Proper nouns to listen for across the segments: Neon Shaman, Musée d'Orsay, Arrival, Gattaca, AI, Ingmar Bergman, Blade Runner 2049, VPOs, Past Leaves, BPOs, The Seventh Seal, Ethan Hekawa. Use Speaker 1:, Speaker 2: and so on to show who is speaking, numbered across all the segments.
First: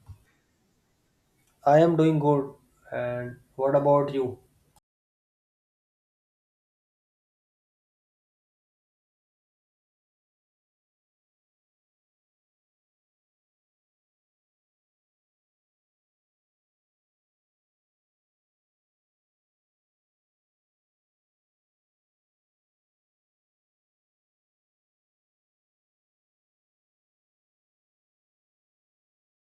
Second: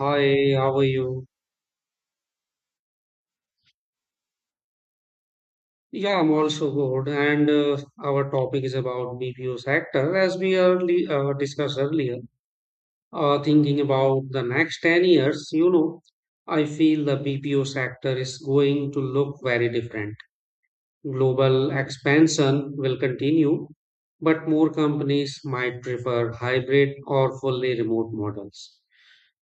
Speaker 1: Hi, how are you?
Speaker 2: I am doing good. And what about you?
Speaker 1: Yeah, I'm also good. And Our topic is about BPO sector. As we early, discussed earlier, Thinking about the next 10 years, I feel the BPO sector is going to look very different. Global expansion will continue, but more companies might prefer hybrid or fully remote models,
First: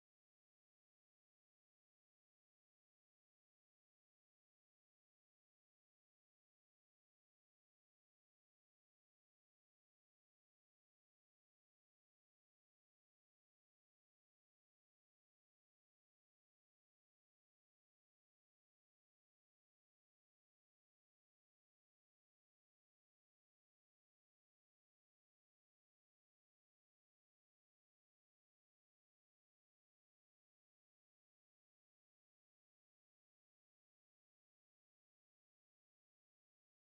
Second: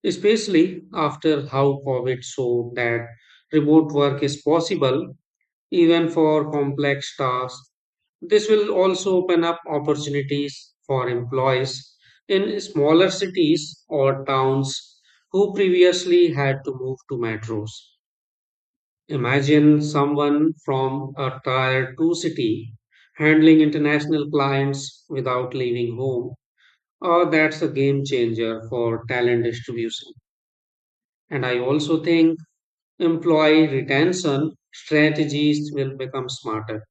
Speaker 1: especially after how COVID showed that remote work is possible even for complex tasks. This will also open up opportunities for employees in smaller cities or towns who previously had to move to metros. Imagine someone from a tier 2 city handling international clients without leaving home. Oh, that's a game changer for talent distribution. And I also think employee retention strategies will become smarter.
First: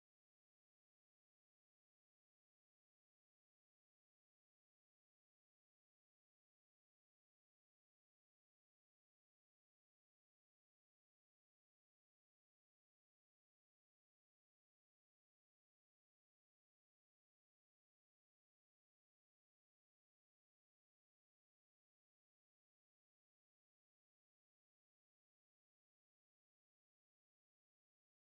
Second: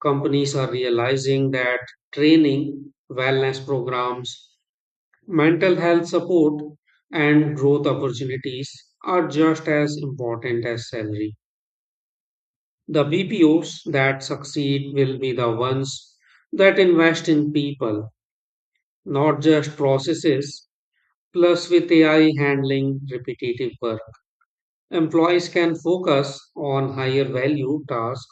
Speaker 1: Companies are realizing that training, wellness programs, mental health support, and growth opportunities are just as important as salary. The BPOs that succeed will be the ones that invest in people, not just processes. Plus, with AI handling repetitive work, employees can focus on higher value tasks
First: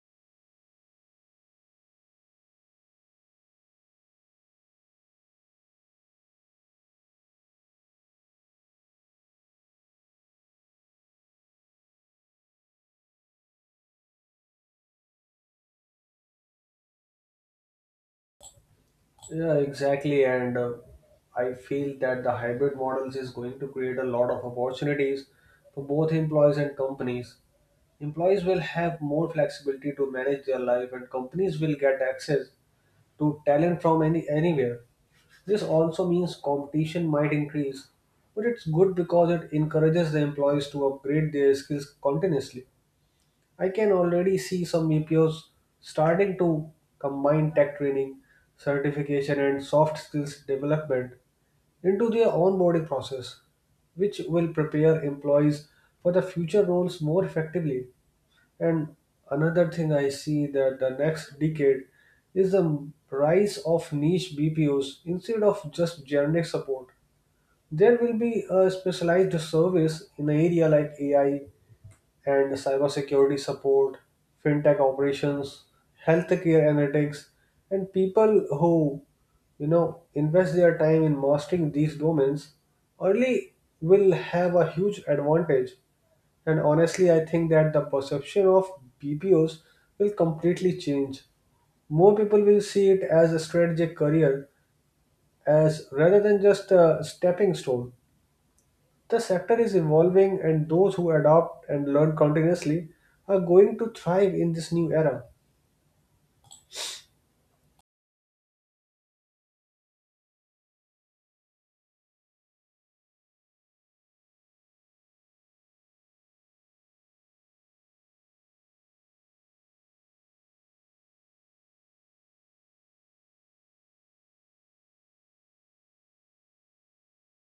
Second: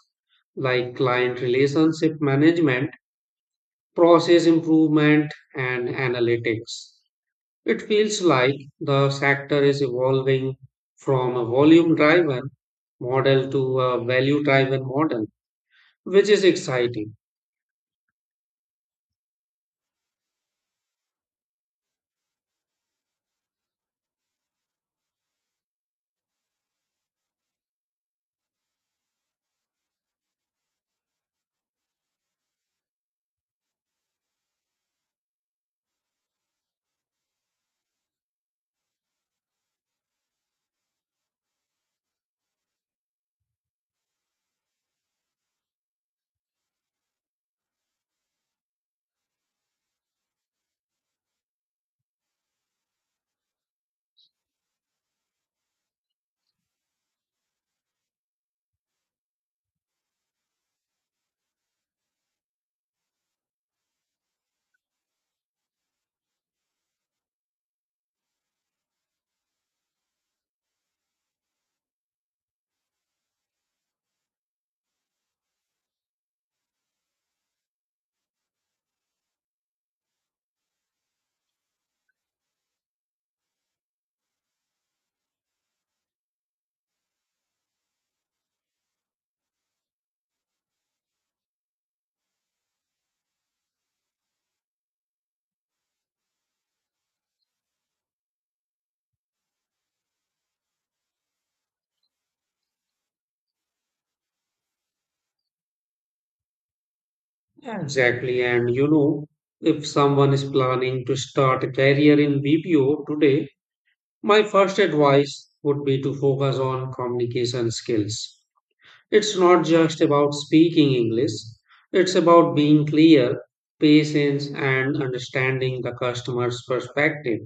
Speaker 1: like client relationship management, process improvement and analytics. It feels like the sector is evolving from a volume driven model to a value driven model, which is exciting.
Speaker 2: Yeah, exactly. And I feel that the hybrid models is going to create a lot of opportunities for both employees and companies. Employees will have more flexibility to manage their life, and companies will get access to talent from anywhere. This also means competition might increase, but it's good because it encourages the employees to upgrade their skills continuously. I can already see some VPOs starting to combine tech training, certification, and soft skills development into their onboarding process, which will prepare employees for the future roles more effectively. And another thing I see that the next decade is the rise of niche BPOs instead of just generic support. There will be a specialized service in an area like AI, and cybersecurity support, fintech operations, healthcare analytics, and people who invest their time in mastering these domains early will have a huge advantage. And honestly, I think that the perception of BPOs will completely change. More people will see it as a strategic career, as rather than just a stepping stone. The sector is evolving, and those who adopt and learn continuously are going to thrive in this new era.
Speaker 1: Yeah, exactly. If someone is planning to start a career in BPO today, my first advice would be to focus on communication skills. It's not just about speaking English, it's about being clear, patience, and understanding the customer's perspective.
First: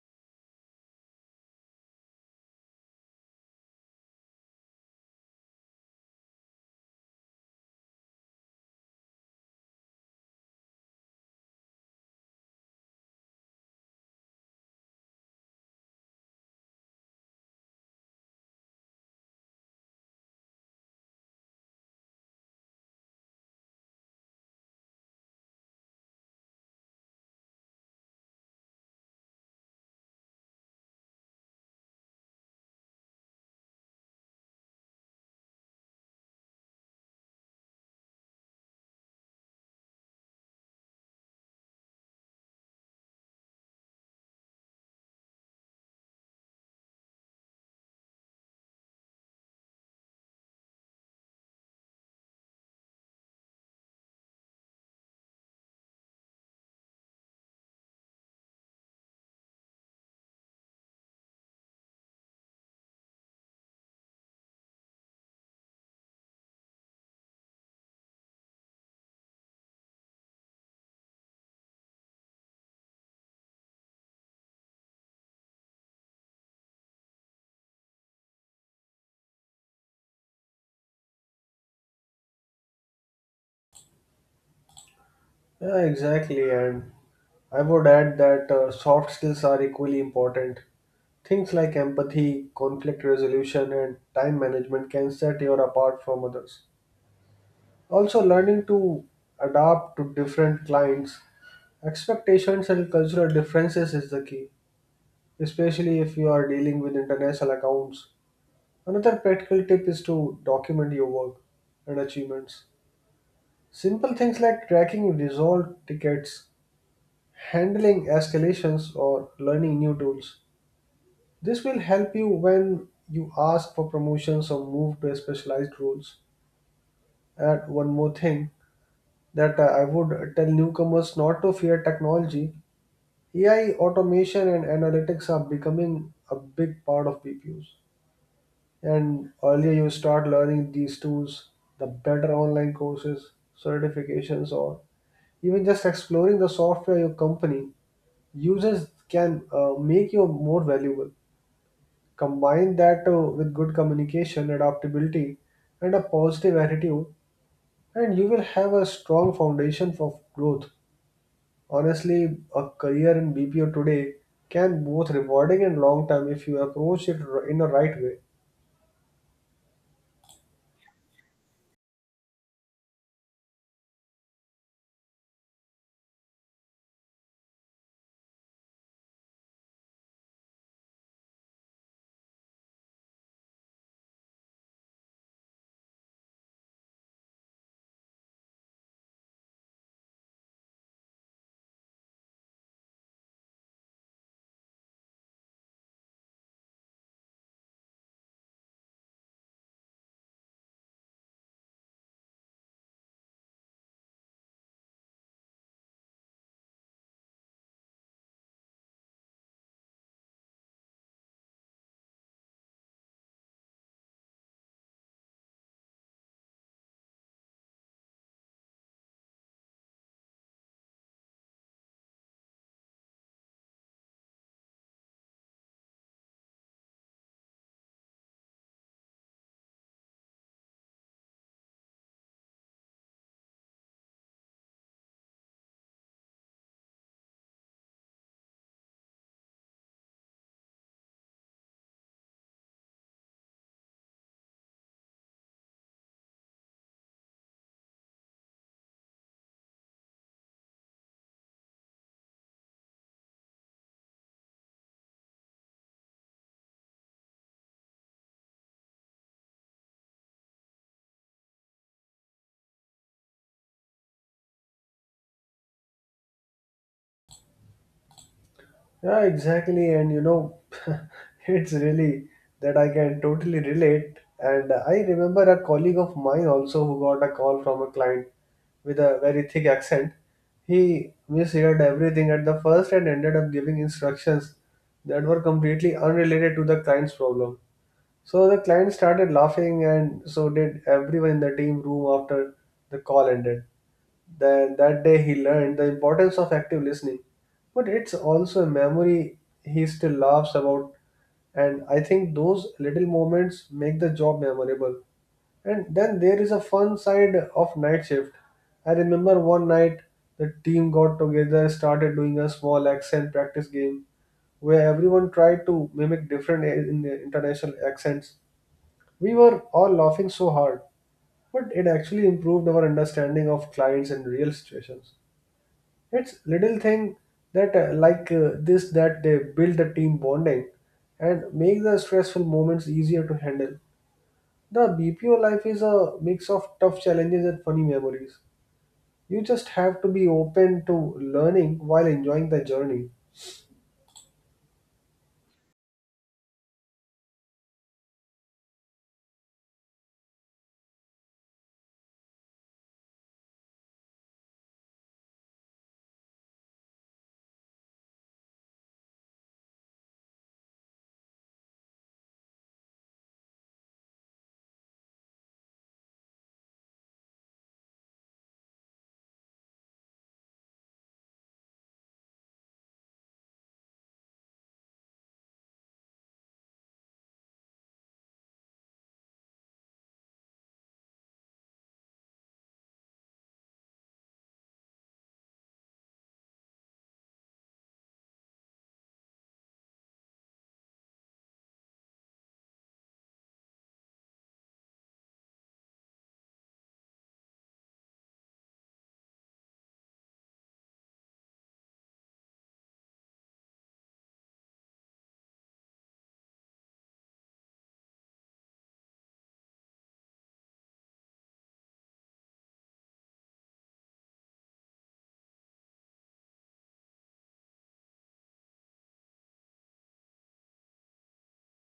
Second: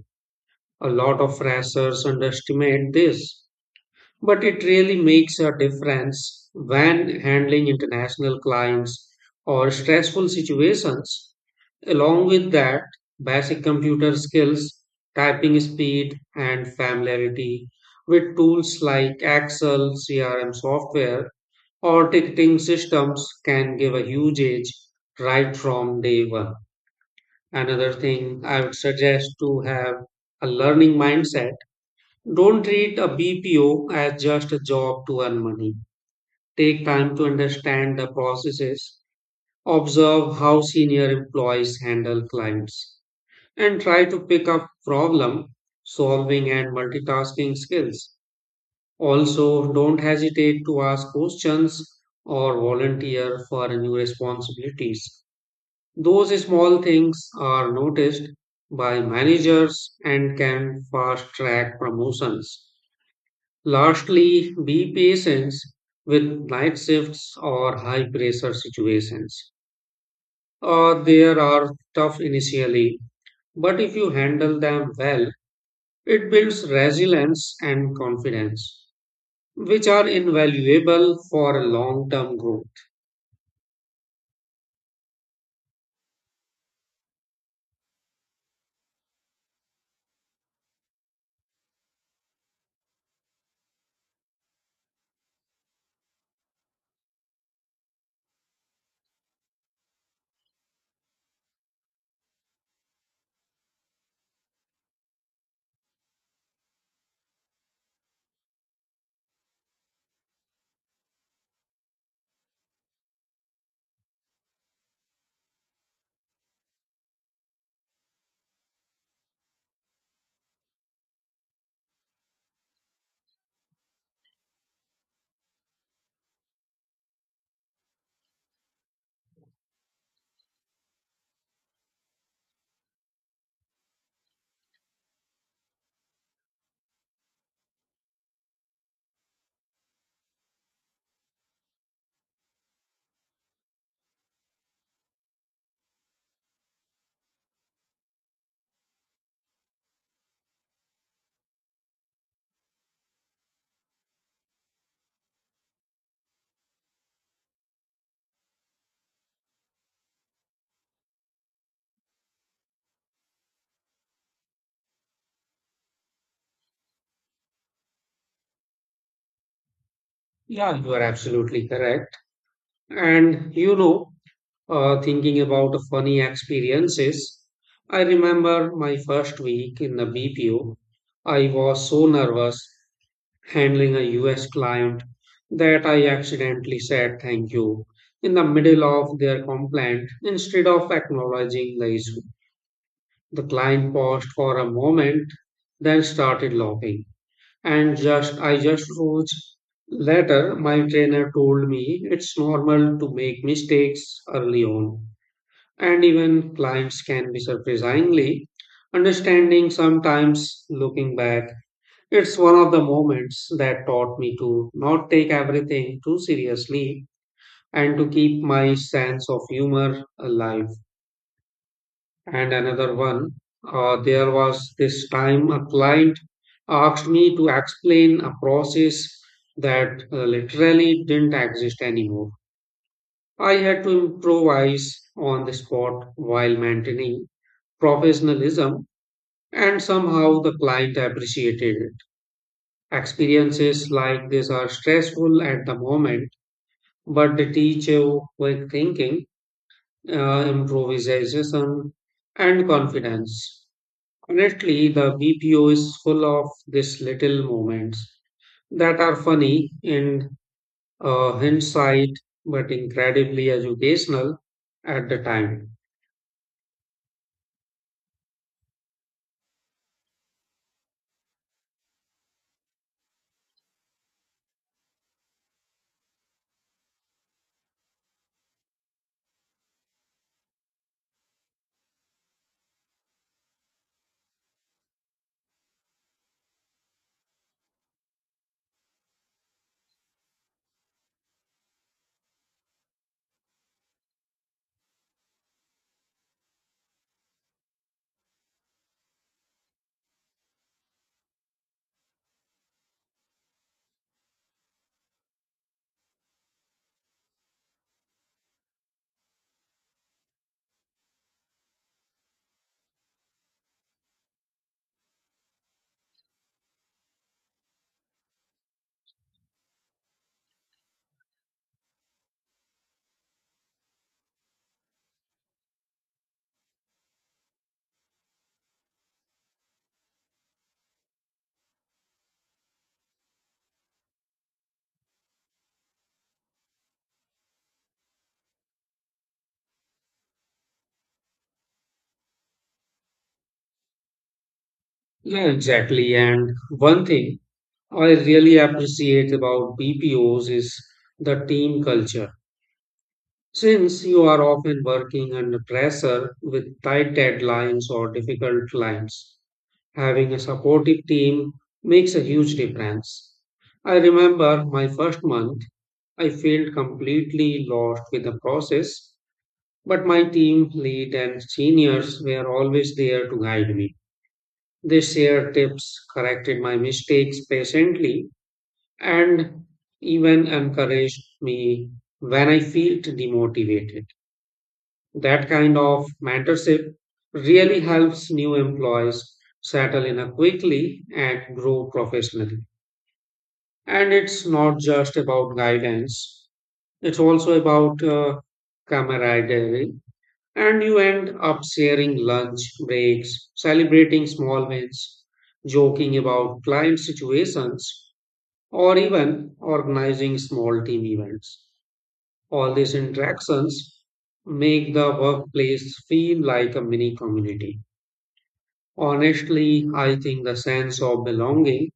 Speaker 1: A lot of freshers underestimate this, but it really makes a difference when handling international clients or stressful situations. Along with that, basic computer skills, typing speed, and familiarity with tools like Excel, CRM software or ticketing systems can give a huge edge right from day one. Another thing I would suggest to have a learning mindset. Don't treat a BPO as just a job to earn money. Take time to understand the processes, observe how senior employees handle clients, and try to pick up problem solving and multitasking skills. Also, don't hesitate to ask questions or volunteer for new responsibilities. Those small things are noticed by managers and can fast track promotions. Lastly, be patient with night shifts or high pressure situations. There are tough initially, but if you handle them well, it builds resilience and confidence, which are invaluable for a long term growth.
Speaker 2: Yeah, exactly. And I would add that soft skills are equally important. Things like empathy, conflict resolution, and time management can set you apart from others. Also, learning to adapt to different clients, expectations, and cultural differences is the key, especially if you are dealing with international accounts. Another practical tip is to document your work and achievements. Simple things like tracking resolved tickets, handling escalations, or learning new tools. This will help you when you ask for promotions or move to specialized roles. And one more thing that I would tell newcomers not to fear technology. AI, automation, and analytics are becoming a big part of BPOs. And earlier you start learning these tools, the better online courses, certifications, or even just exploring the software your company uses can make you more valuable. Combine that with good communication, adaptability, and a positive attitude, and you will have a strong foundation for growth. Honestly, a career in BPO today can both rewarding and long term if you approach in the right way.
Speaker 1: Yeah, you are absolutely correct. And you know, Thinking about funny experiences, I remember my first week in the BPO. I was so nervous handling a US client that I accidentally said thank you in the middle of their complaint instead of acknowledging the issue. The client paused for a moment, then started laughing. And just I just rose later, my trainer told me it's normal to make mistakes early on, and even clients can be surprisingly understanding sometimes looking back. It's one of the moments that taught me to not take everything too seriously and to keep my sense of humor alive. And another one, there was this time a client asked me to explain a process that literally didn't exist anymore. I had to improvise on the spot while maintaining professionalism, and somehow the client appreciated it. Experiences like this are stressful at the moment, but they teach you quick thinking, improvisation, and confidence. Honestly, the BPO is full of these little moments that are funny in, hindsight, but incredibly educational at the time.
Speaker 2: Yeah, exactly. And you know, it's really that I can totally relate. And I remember a colleague of mine also who got a call from a client with a very thick accent. He misheard everything at the first and ended up giving instructions that were completely unrelated to the client's problem. So the client started laughing, and so did everyone in the team room after the call ended. Then that day he learned the importance of active listening. But it's also a memory he still laughs about, and I think those little moments make the job memorable. And then there is a fun side of night shift. I remember one night the team got together, started doing a small accent practice game where everyone tried to mimic international accents. We were all laughing so hard but it actually improved our understanding of clients and real situations. It's little thing that this that they build the team bonding and make the stressful moments easier to handle. The BPO life is a mix of tough challenges and funny memories. You just have to be open to learning while enjoying the journey.
Speaker 1: Yeah, exactly. And one thing I really appreciate about BPOs is the team culture. Since you are often working under pressure with tight deadlines or difficult clients, having a supportive team makes a huge difference. I remember my first month I felt completely lost with the process, but my team lead and seniors were always there to guide me. They shared tips, corrected my mistakes patiently, and even encouraged me when I felt demotivated. That kind of mentorship really helps new employees settle in a quickly and grow professionally. And it's not just about guidance. It's also about camaraderie, and you end up sharing lunch breaks, celebrating small wins, joking about client situations, or even organizing small team events. All these interactions make the workplace feel like a mini community. Honestly, I think the sense of belonging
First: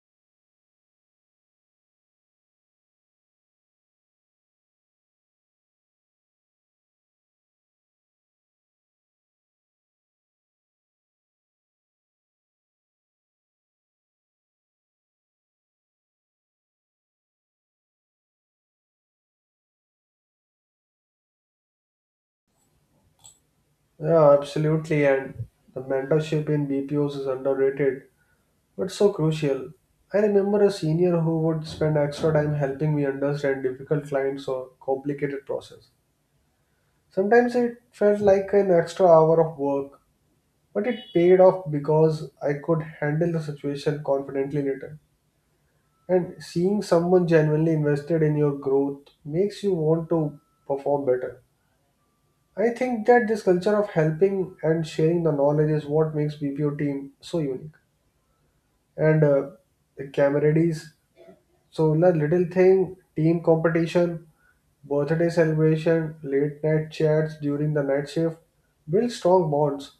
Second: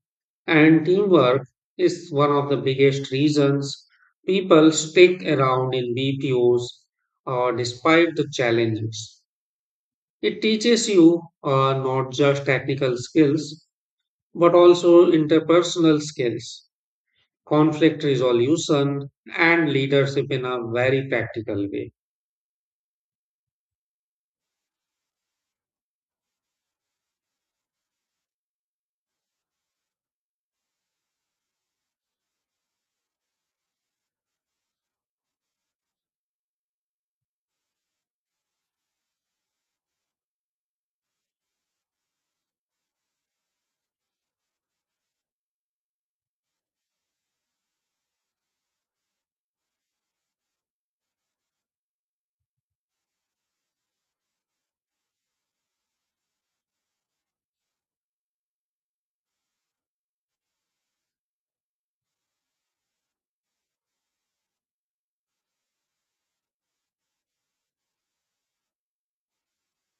Speaker 1: and teamwork is one of the biggest reasons people stick around in BPOs, despite the challenges. It teaches you, not just technical skills, but also interpersonal skills, conflict resolution, and leadership in a very practical way.
Speaker 2: Yeah, absolutely. And the mentorship in BPOs is underrated but so crucial. I remember a senior who would spend extra time helping me understand difficult clients or complicated process. Sometimes it felt like an extra hour of work, but it paid off because I could handle the situation confidently later. And seeing someone genuinely invested in your growth makes you want to perform better. I think that this culture of helping and sharing the knowledge is what makes BPO team so unique. And the camaraderies. So na little thing, team competition, birthday celebration, late night chats during the night shift build strong bonds.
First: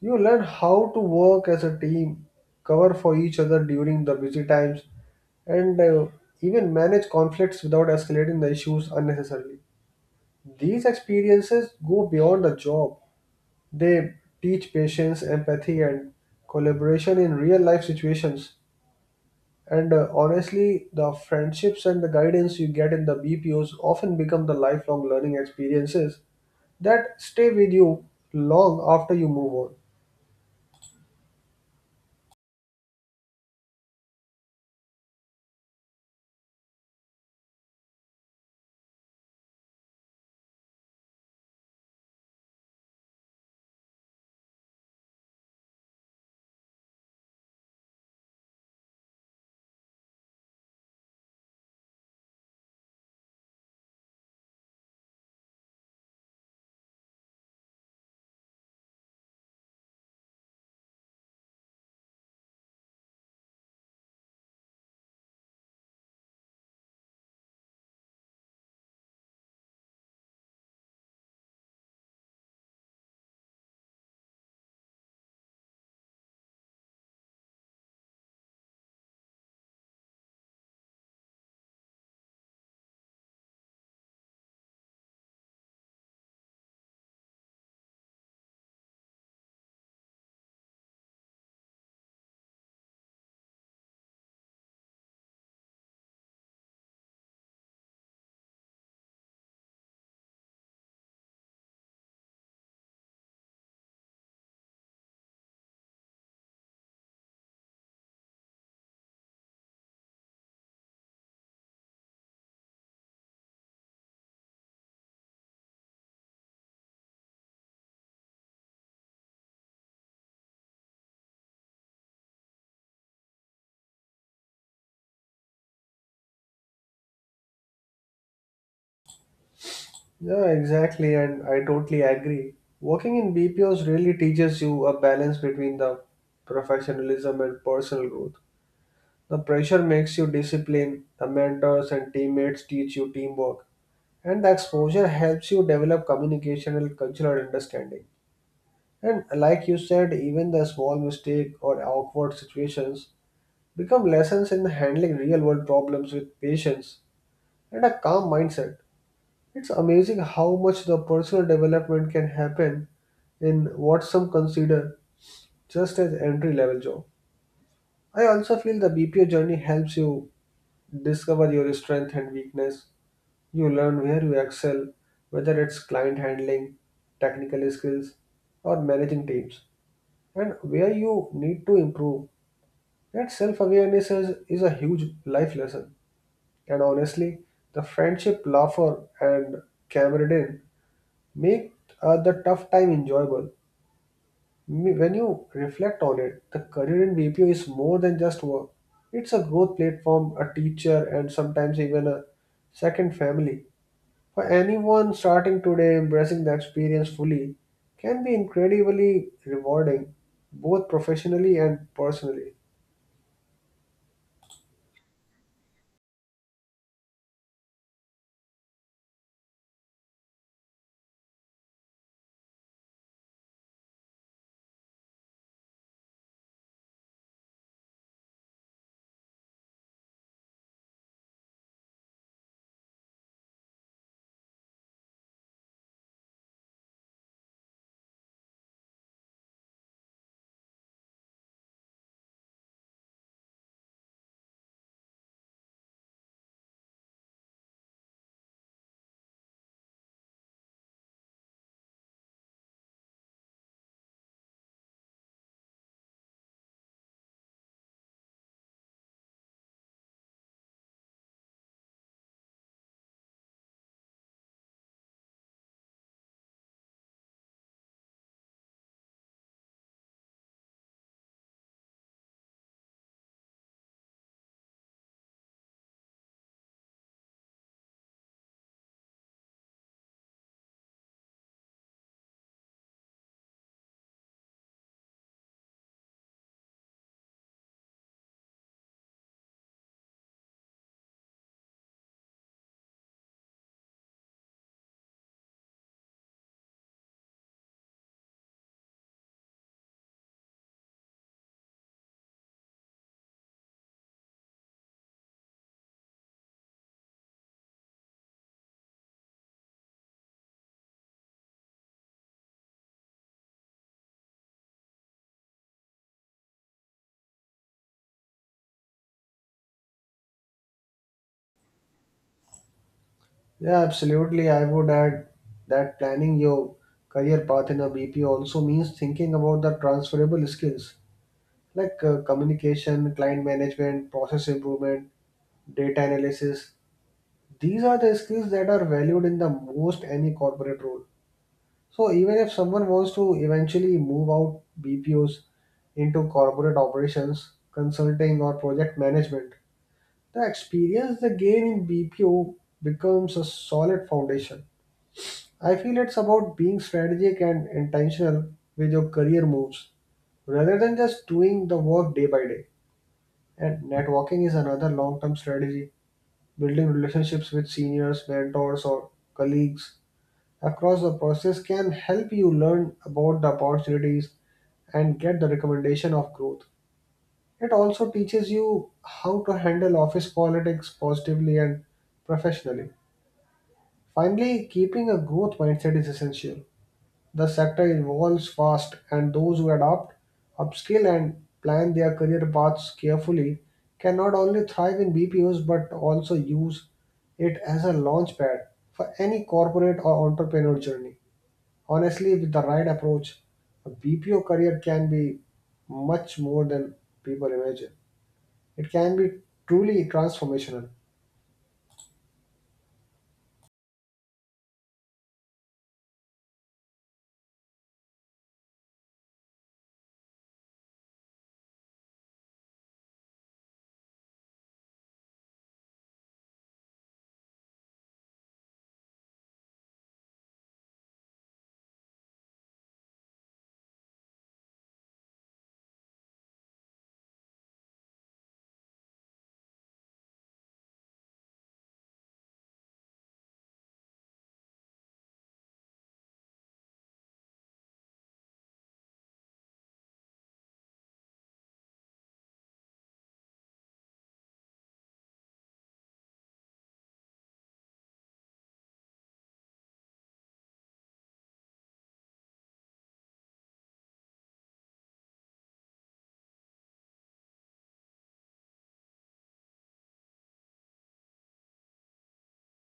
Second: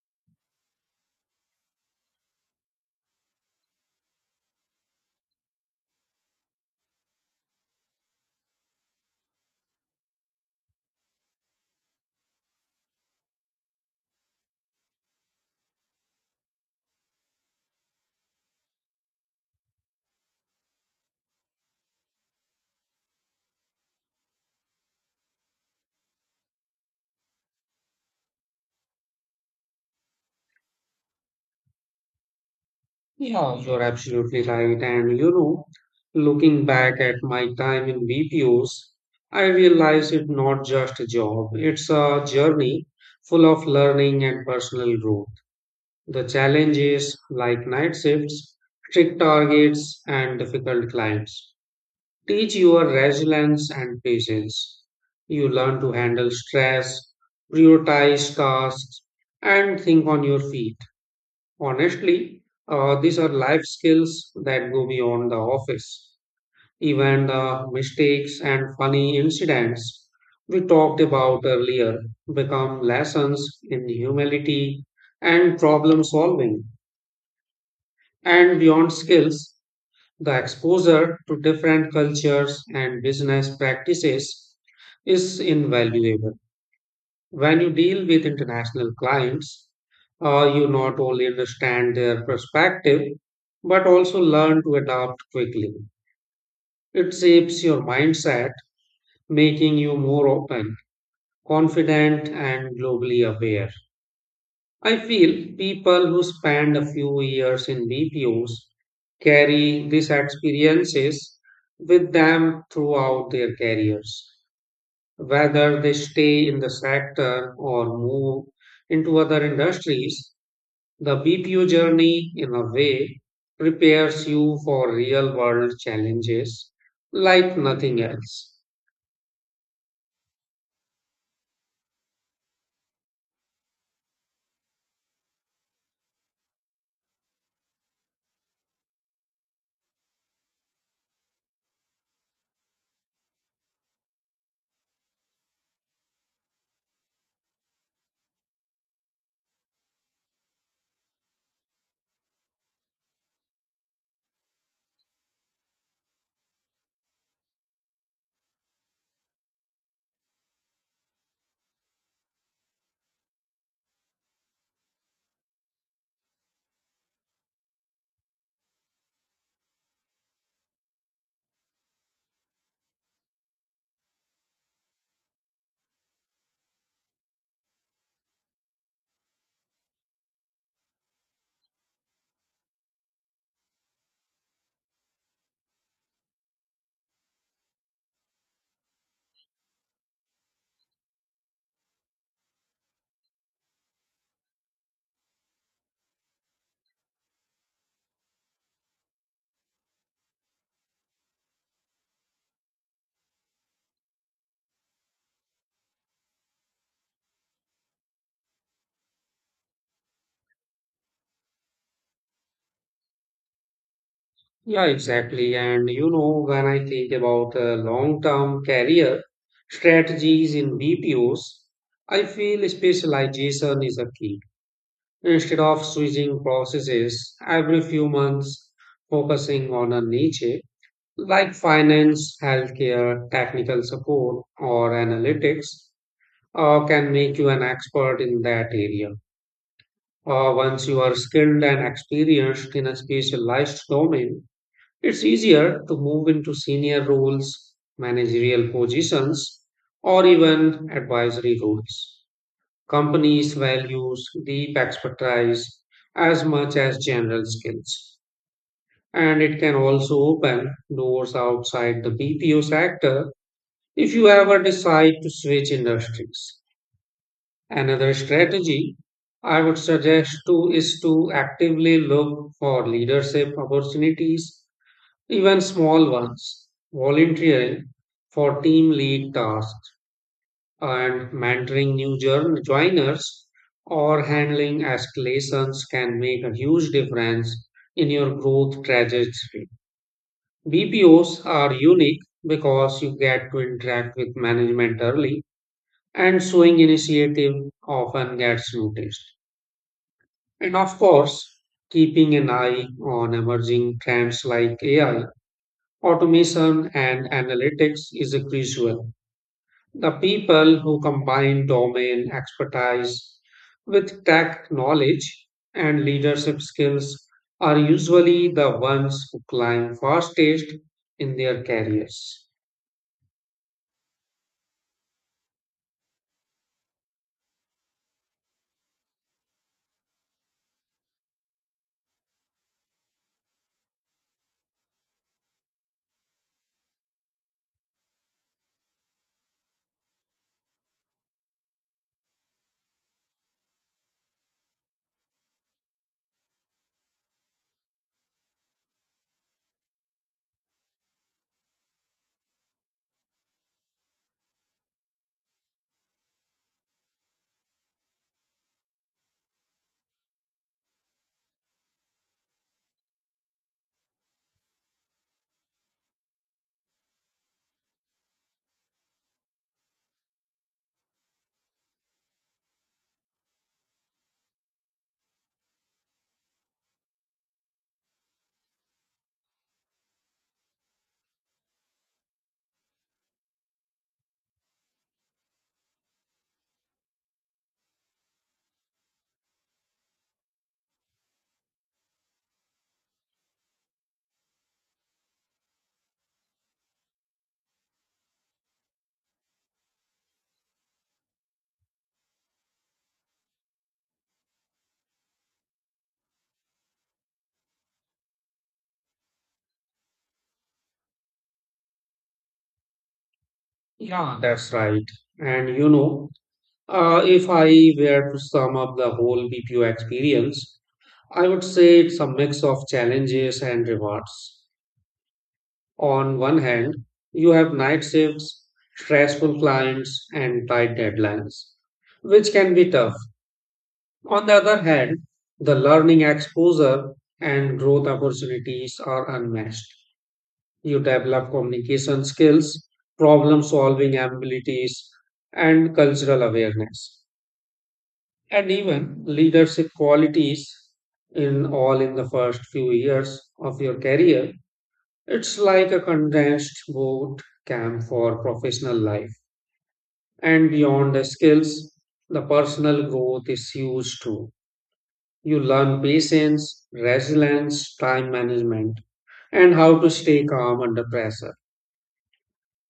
Speaker 2: You learn how to work as a team, cover for each other during the busy times, and even manage conflicts without escalating the issues unnecessarily. These experiences go beyond the job. They teach patience, empathy, and collaboration in real life situations. And honestly, the friendships and the guidance you get in the BPOs often become the lifelong learning experiences that stay with you long after you move on.
Speaker 1: Yeah, you're absolutely right. Looking back at my time in BPOs, I realized it's not just a job, it's a journey full of learning and personal growth. The challenges like night shifts, strict targets, and difficult clients teach your resilience and patience. You learn to handle stress, prioritize tasks, and think on your feet. Honestly, these are life skills that go beyond the office. Even the mistakes and funny incidents we talked about earlier become lessons in humility and problem solving. And beyond skills, the exposure to different cultures and business practices is invaluable. When you deal with international clients, you not only understand their perspective, but also learn to adapt quickly. It shapes your mindset, making you more open, confident, and globally aware. I feel people who spend a few years in BPOs carry these experiences with them throughout their careers, whether they stay in the sector or move into other industries. The BPO journey, in a way, prepares you for real world challenges like nothing else.
Speaker 2: Yeah, exactly, and I totally agree. Working in BPOs really teaches you a balance between the professionalism and personal growth. The pressure makes you disciplined, the mentors and teammates teach you teamwork, and the exposure helps you develop communication and cultural understanding. And like you said, even the small mistake or awkward situations become lessons in handling real world problems with patience and a calm mindset. It's amazing how much the personal development can happen in what some consider just as entry level job. I also feel the BPO journey helps you discover your strength and weakness. You learn where you excel, whether it's client handling, technical skills, or managing teams, and where you need to improve. That self awareness is a huge life lesson. And honestly, the friendship, laughter, and camaraderie make the tough time enjoyable. When you reflect on it, the career in BPO is more than just work, it's a growth platform, a teacher, and sometimes even a second family. For anyone starting today, embracing the experience fully can be incredibly rewarding, both professionally and personally.
Speaker 1: Yeah, exactly. When I think about long term career strategies in BPOs, I feel specialization is a key. Instead of switching processes every few months, focusing on a niche like finance, healthcare, technical support, or analytics can make you an expert in that area. Once you are skilled and experienced in a specialized domain, it's easier to move into senior roles, managerial positions, or even advisory roles. Companies value deep expertise as much as general skills. And it can also open doors outside the BPO sector if you ever decide to switch industries. Another strategy I would suggest to is to actively look for leadership opportunities, even small ones, volunteering for team lead tasks and mentoring joiners or handling escalations can make a huge difference in your growth trajectory. BPOs are unique because you get to interact with management early, and showing initiative often gets noticed. And of course, keeping an eye on emerging trends like AI, automation, and analytics is a crucial. The people who combine domain expertise with tech knowledge and leadership skills are usually the ones who climb fastest in their careers.
Speaker 2: Yeah, absolutely. I would add that planning your career path in a BPO also means thinking about the transferable skills like communication, client management, process improvement, data analysis. These are the skills that are valued in the most any corporate role. So even if someone wants to eventually move out BPOs into corporate operations, consulting or project management, the experience they gain in BPO becomes a solid foundation. I feel it's about being strategic and intentional with your career moves rather than just doing the work day by day. And networking is another long term strategy. Building relationships with seniors, mentors, or colleagues across the process can help you learn about the opportunities and get the recommendation of growth. It also teaches you how to handle office politics positively and professionally. Finally, keeping a growth mindset is essential. The sector evolves fast, and those who adapt, upskill, and plan their career paths carefully can not only thrive in BPOs but also use it as a launchpad for any corporate or entrepreneur journey. Honestly, with the right approach, a BPO career can be much more than people imagine. It can be truly transformational.
Speaker 1: Yeah, that's right. And you know, if I were to sum up the whole BPO experience, I would say it's a mix of challenges and rewards. On one hand, you have night shifts, stressful clients, and tight deadlines, which can be tough. On the other hand, the learning exposure and growth opportunities are unmatched. You develop communication skills, problem solving abilities, and cultural awareness, and even leadership qualities in all in the first few years of your career. It's like a condensed boot camp for professional life. And beyond the skills, the personal growth is huge too. You learn patience, resilience, time management, and how to stay calm under pressure.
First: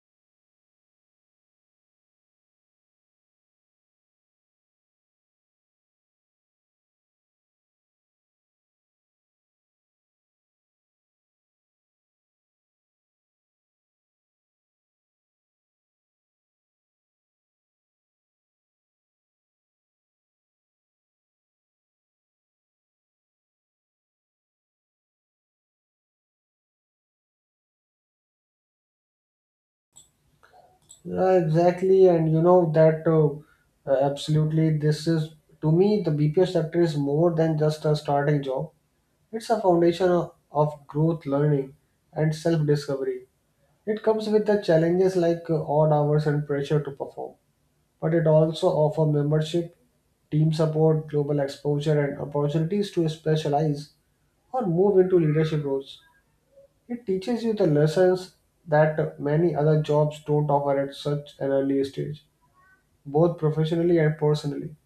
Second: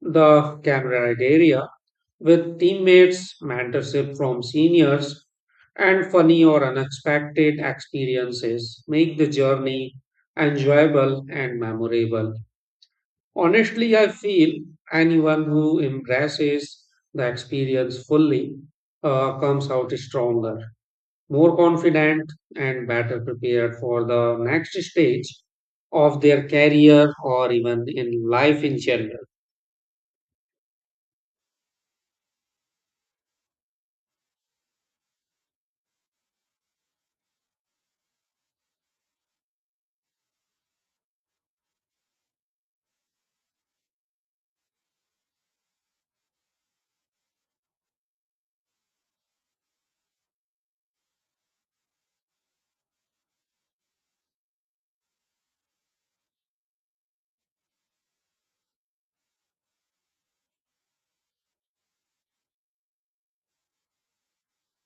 Speaker 1: The camaraderie with teammates, mentorship from seniors, and funny or unexpected experiences make the journey enjoyable and memorable. Honestly, I feel anyone who embraces the experience fully comes out stronger, more confident, and better prepared for the next stage of their career or even in life in general.
Speaker 2: Yeah, exactly, and you know that absolutely. This is To me the BPO sector is more than just a starting job. It's a foundation of growth, learning, and self-discovery. It comes with the challenges like odd hours and pressure to perform, but it also offers membership, team support, global exposure, and opportunities to specialize or move into leadership roles. It teaches you the lessons that many other jobs don't offer at such an early stage both professionally and personally.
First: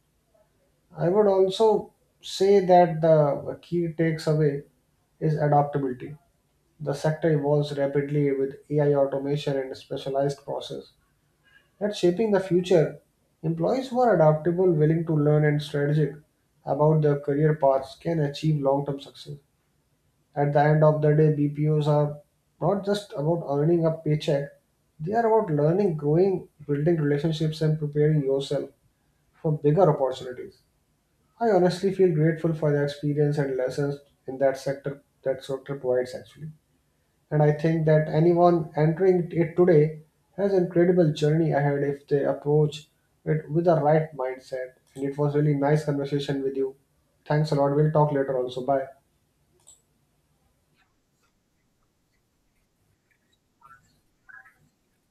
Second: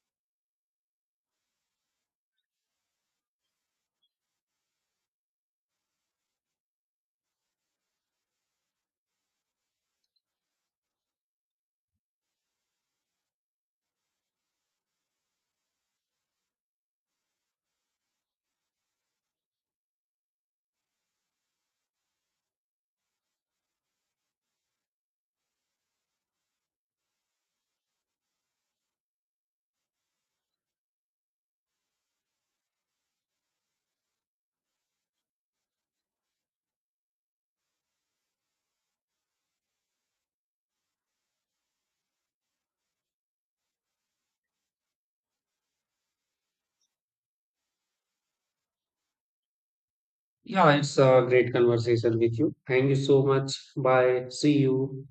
Speaker 2: I would also say that the key takes away is adaptability. The sector evolves rapidly with AI automation and specialized process that's shaping the future. Employees who are adaptable, willing to learn, and strategic about their career paths can achieve long term success. At the end of the day, BPOs are not just about earning a paycheck, they are about learning, growing, building relationships, and preparing yourself for bigger opportunities. I honestly feel grateful for the experience and lessons in that sector provides actually. And I think that anyone entering it today has incredible journey ahead if they approach it with the right mindset. And it was really nice conversation with you. Thanks a lot. We'll talk later also. Bye.
Speaker 1: Yeah, it's a great conversation with you. Thank you so much. Bye. See you.